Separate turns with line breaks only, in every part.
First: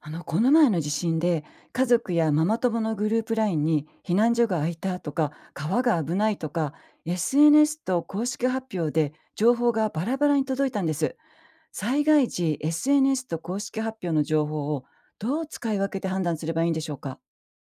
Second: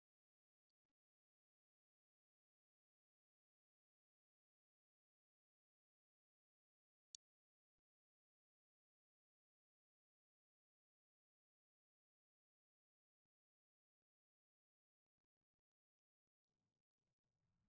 この前の地震で家族やママ友のグループラインに避難所が空いたとか川が危ないとか SNS と公式発表で情報がバラバラに届いたんです。災害時 SNS と公式発表の情報をどう使い分けて判断すればいいんでしょうか？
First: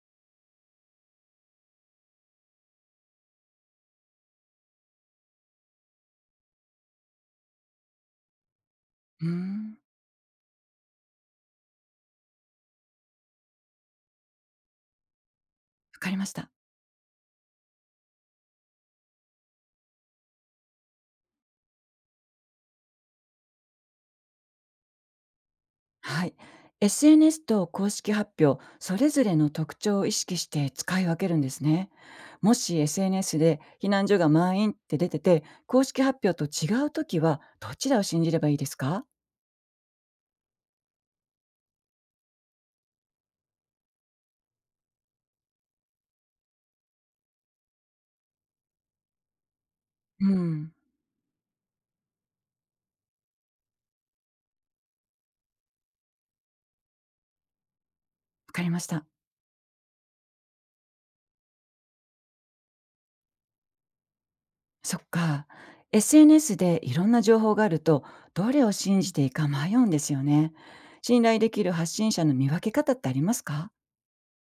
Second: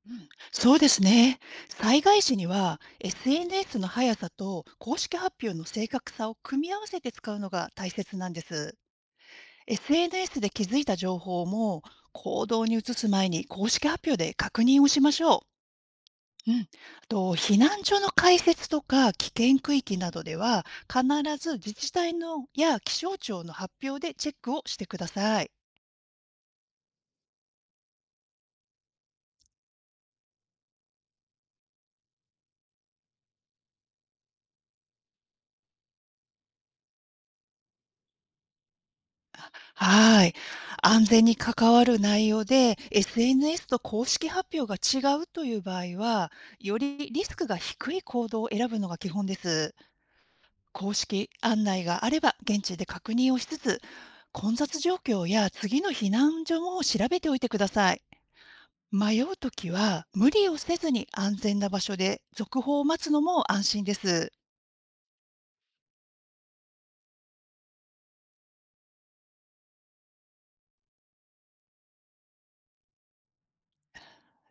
うん、そうですね。災害時には SNS の速さと公式発表の正確さを組み合わせて使うのが大切なんです。
うーん。
SNS で気づいた情報も行動に移す前に公式発表で確認をしましょ
わかりました。
う。うん、あと避難所の開設とか危険区域などでは必ず自治体のや気象庁の発表でチェックをしてください。
はい。SNS と公式発表、それぞれの特徴を意識して使い分けるんですね。もし SNS で避難所が満員って出てて、公式発表と違うときは、どちらを信じればいいですか？
はい。安全に関わる内容で SNS と公式発表が違うという場合は、よりリスクが低い行動を選ぶのが基本です。
うん、
公式案内があれば現地で確認をしつつ、混雑状況や次の避難所も調べておいてください。
わかりました。
迷うときは無理をせずに安全な場所で続報を待つのも安心です。
そっか。SNS でいろんな情報があると、どれを信じていいか迷うんですよね。信頼できる発信者の見分け方ってありますか？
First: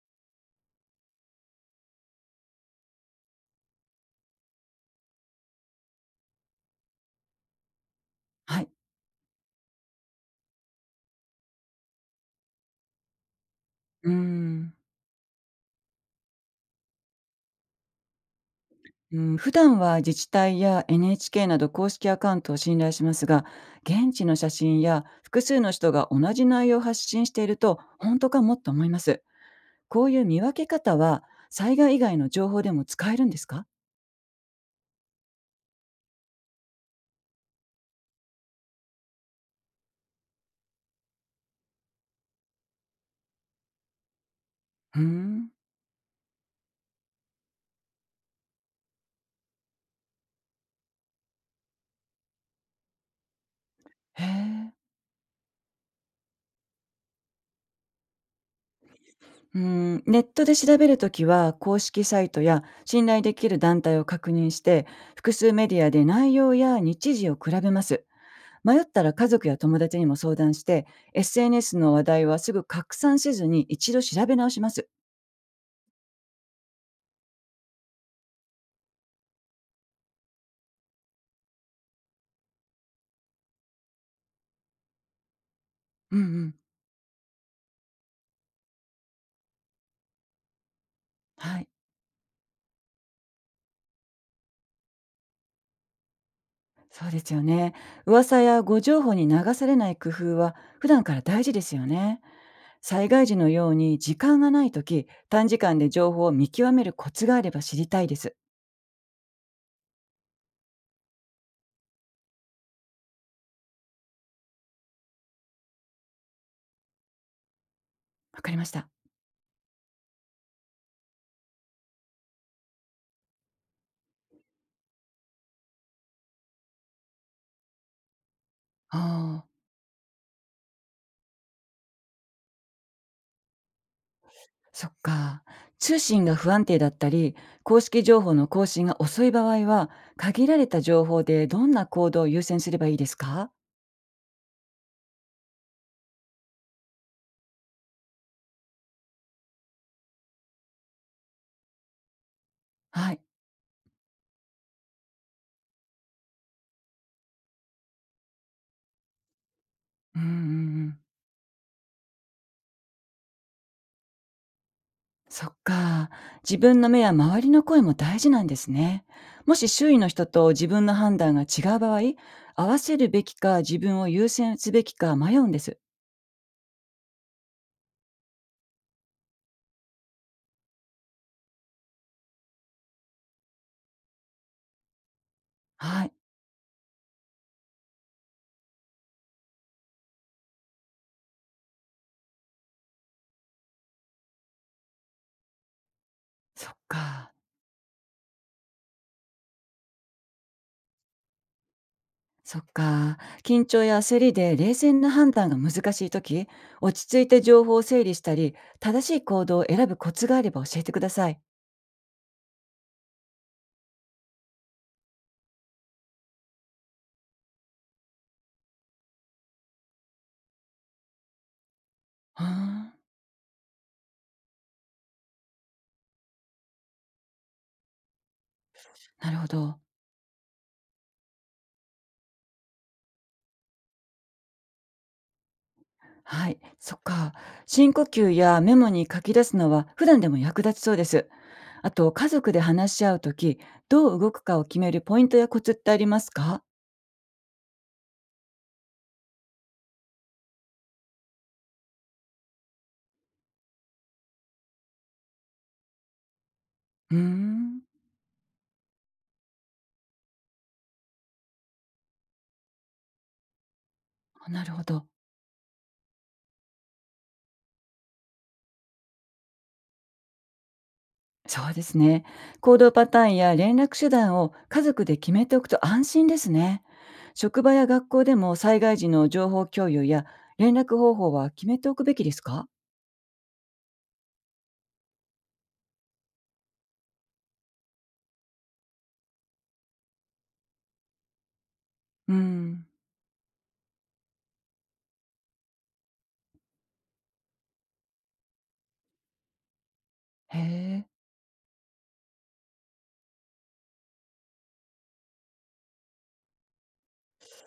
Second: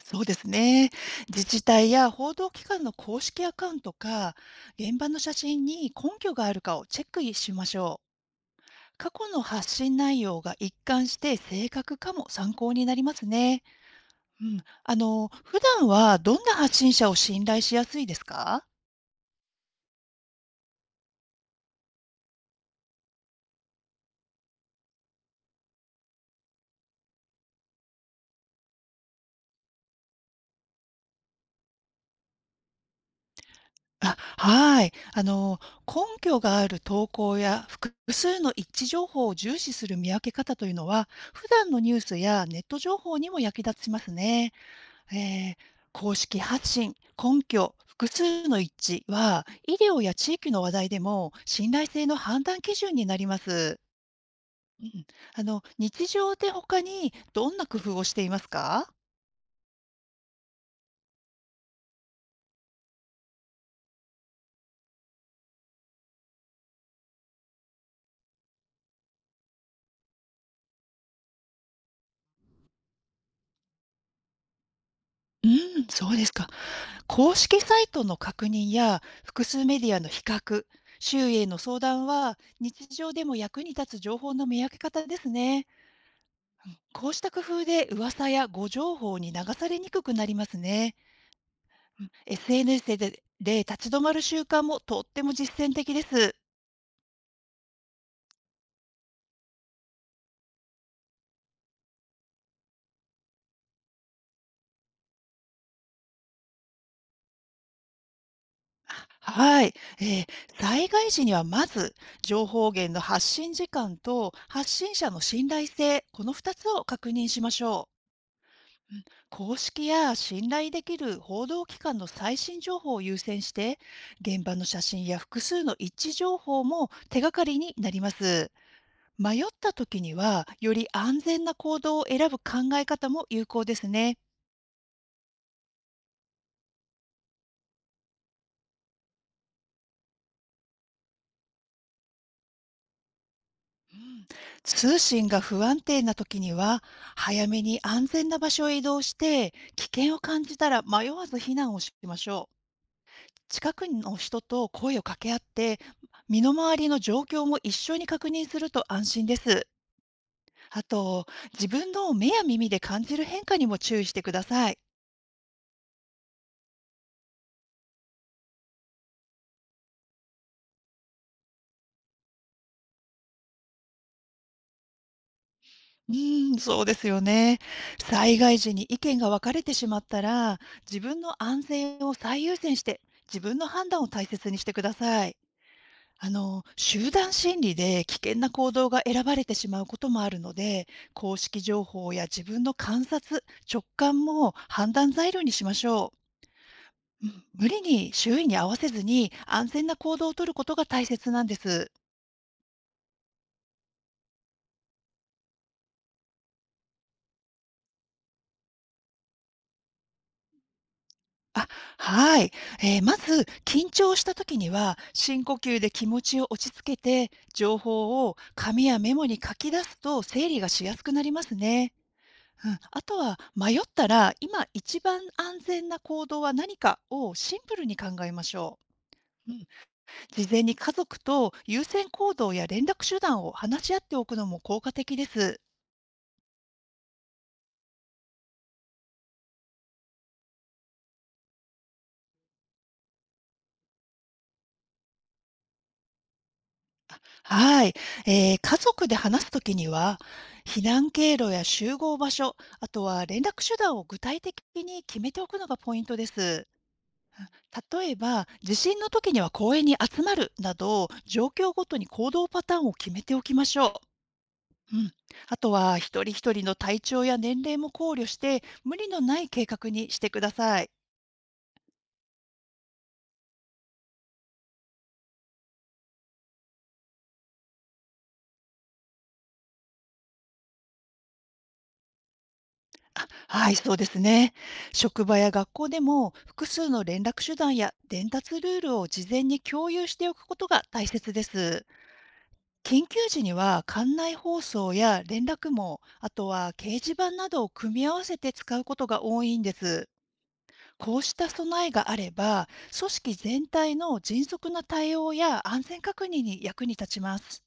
そうですね。自治体や報道機関の公式アカウントか、現場の写真に根拠があるかをチェックしましょう。
はい。
過去の発信内容が一貫して正確かも参考になりますね。
うー
うん。
ん。
普段はどんな発信者を信頼しやすいですか？
うん、普段は自治体や NHK など公式アカウントを信頼しますが、現地の写真や複数の人が同じ内容を発信していると、本当かもっと思います。こういう見分け方は、災害以外の情報でも使えるんですか？
あ、はい。根拠がある投稿や複数の一致情報を重視する見分け方というのは、普段のニュースやネット情報にも役立ちますね。
うん、
えー公式発信、根拠、複数の一致は、医療や地域の話題でも信頼性の判断基準になります。
へえ。
うん、日常で他にどんな工夫をしていますか？
うん、ネットで調べるときは、公式サイトや信頼できる団体を確認して、複数メディアで内容や日時を比べます。迷ったら家族や友達にも相談して、SNS の話題はすぐ拡散せずに一度調べ直します。
うん、そうですか。公式サイトの確認や複数メディアの比較、周囲への相談は日常でも役に立つ情報の見分け方ですね。
うんうん。
こうした工夫で噂や誤情報に流されにくくなりますね。
はい。
うん、SNS で立ち止まる習慣もとっても実践的です。
そうですよね。噂や誤情報に流されない工夫は普段から大事ですよね。災害時のように時間がないとき、短時間で情報を見極めるコツがあれば知りたいです。
はい。えー災害時にはまず、情報源の発信時間と発信者の信頼性、この2つを確認しましょ
わかりました。
う。うん、公式や信頼できる報道機関の最新情報を優先して、現場の写真や複数の一致情報も手がかりになります。
あ
迷っ
あ、
た時には、より安全な行動を選ぶ考え方も有効ですね。
そっか。通信が不安定だったり、公式情報の更新が遅い場合は、限られた情報でどんな行動を優先すればいいですか？
通信が不安定な時には、早めに安全な場所へ移動して、危険を感じたら迷わず避難をしましょ
はい。
う。近くの人と声を掛け合って、身の回りの状況も一緒に確認すると安心です。
うんうんう
あ
ん。
と、自分の目や耳で感じる変化にも注意してください。
そっか。自分の目や周りの声も大事なんですね。もし周囲の人と自分の判断が違う場合、合わせるべきか自分を優先すべきか迷うんです。
うーん、そうですよね。災害時に意見が分かれてしまったら、自分の安全を最優先して、自分の判断を大切にしてください。
はい。
集団心理で危険な行動が選ばれてしまうこともあるので、公式情報や自分の観察、直感も判断材料にしましょう。
そっ
う
か。
ん、無理に周囲に合わせずに安全な行動をとることが大切なんです。
そっか。緊張や焦りで冷静な判断が難しいとき、落ち着いて情報を整理したり、正しい行動を選ぶコツがあれば教えてください。
あ、はい。まず、緊張した時には、深呼吸で気持ちを落ち着けて、情報を紙やメモに書き出すと整理がしやすくなりますね。
は
うん、
あ、
あとは迷ったら、今一番安全な行動は何かをシンプルに考えましょ
なるほ
う。うん、
ど。
事前に家族と優先行動や連絡手段を話し合っておくのも効果的です。
はい、そっか。深呼吸やメモに書き出すのは普段でも役立ちそうです。あと、家族で話し合うとき、どう動くかを決めるポイントやコツってありますか？
はい、家族で話すときには、避難経路や集合場所、あとは連絡手段を具体的に決めておくのがポイントです。
うーん、
例えば、地震の時には公園に集まるなど、状況ごとに行動パターンを決めておきましょう。
なるほ
う
ど。
ん、あとは一人一人の体調や年齢も考慮して無理のない計画にしてください。
そうですね。行動パターンや連絡手段を家族で決めておくと安心ですね。職場や学校でも災害時の情報共有や連絡方法は決めておくべきですか？
あ、はい、そうですね。職場や学校でも複数の連絡手段や伝達ルールを事前に共有しておくことが大切です。
うーん。
緊急時には館内放送や連絡網、あとは掲示板などを組み合わせて使うことが多いんです。
へえ。
こうした備えがあれば、組織全体の迅速な対応や安全確認に役に立ちます。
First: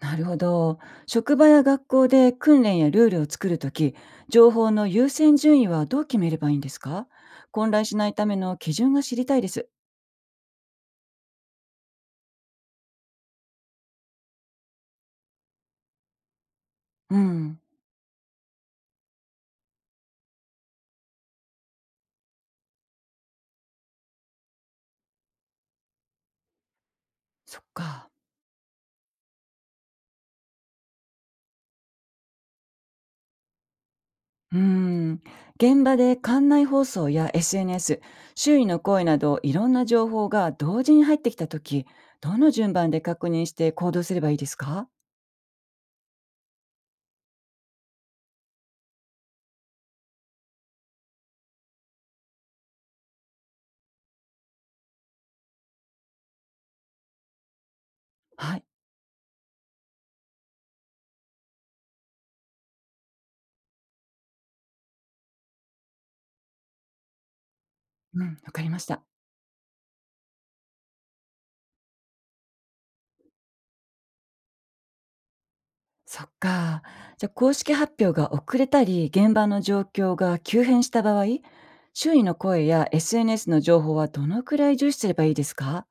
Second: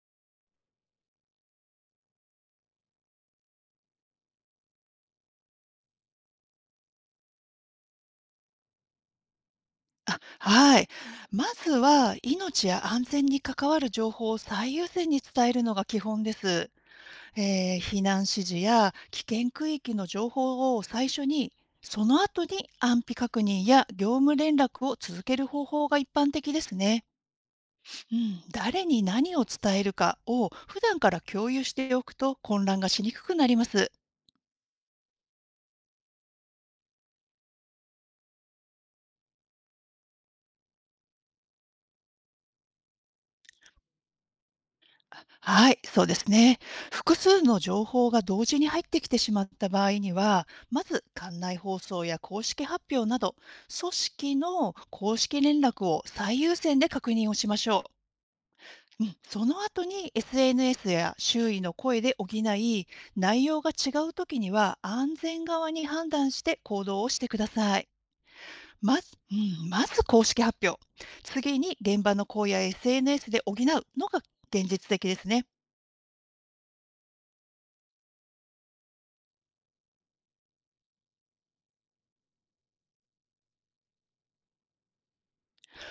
なるほど。職場や学校で訓練やルールを作るとき、情報の優先順位はどう決めればいいんですか？混乱しないための基準が知りたいです。
あ、はい。まずは、命や安全に関わる情報を最優先に伝えるのが基本です。
うん。
避難指示や危険区域の情報を最初に、その後に安否確認や業務連絡を続ける方法が一般的ですね。
そっか。
うん、誰に何を伝えるかを普段から共有しておくと混乱がしにくくなります。
うん。現場で館内放送や SNS、周囲の声などいろんな情報が同時に入ってきたとき、どの順番で確認して行動すればいいですか？
はい、そうですね。複数の情報が同時に入ってきてしまった場合には、まず館内放送や公式発表など、組織の公式連絡を最優先で確認をしましょう。
はい。
うん、その後に SNS や周囲の声で補い、内容が違うときには安全側に判断して行動をしてください。
うん。わかりまし
ま
た。
ず、うん、まず公式発表。次に現場の声や SNS で補うのが現実的ですね。
そっか。じゃあ公式発表が遅れたり、現場の状況が急変した場合、周囲の声や SNS の情報はどのくらい重視すればいいですか？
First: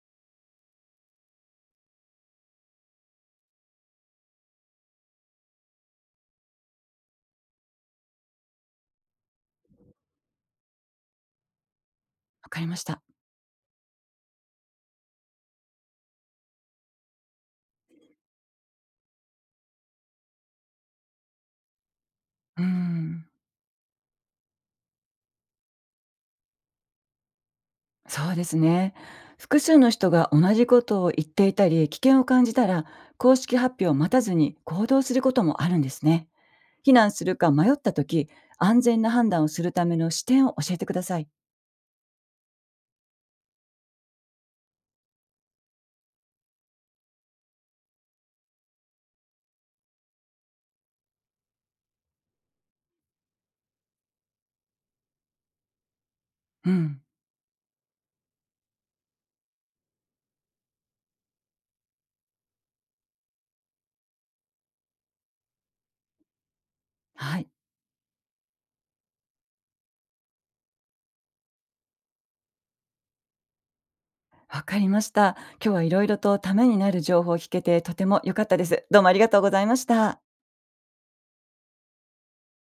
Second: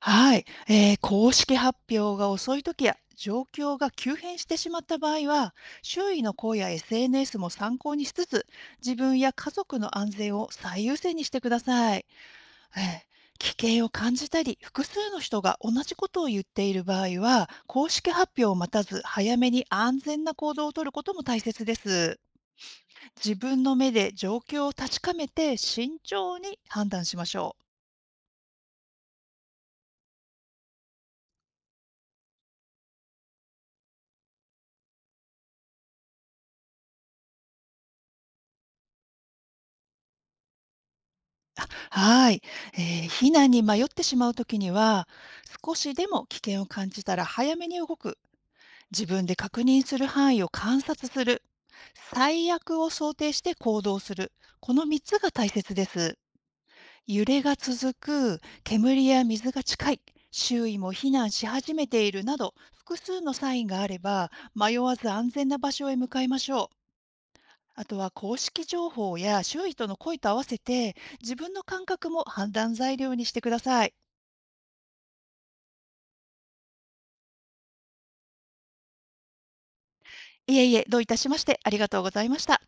はい、公式発表が遅い時や状況が急変してしまった場合は、周囲の声や SNS も参考にしつつ、自分や家族の安全を最優先にしてください。
わかりま
えー
した。
危険を感じたり複数の人が同じことを言っている場合は、公式発表を待たず早めに安全な行動をとることも大切です。
うーん。
自分の目で状況を確かめて慎重に判断しましょう。
そうですね。複数の人が同じことを言っていたり、危険を感じたら、公式発表を待たずに行動することもあるんですね。避難するか迷った時、安全な判断をするための視点を教えてください。
はい、え避難に迷ってしまうときには、少しでも危険を感じたら早めに動く、自分で確認する範囲を観察する、最悪を想定して行動する、この3つが大切です。
うん。
揺れが続く、煙や水が近い、周囲も避難し始めているなど、複数のサインがあれば、迷わず安全な場所へ向かいましょう。
はい。
あとは公式情報や周囲との声と合わせて、自分の感覚も判断材料にしてください。
わかりました。今日は色々とためになる情報を聞けてとても良かったです。どうもありがとうございました。
いえいえ、どういたしまして、ありがとうございました。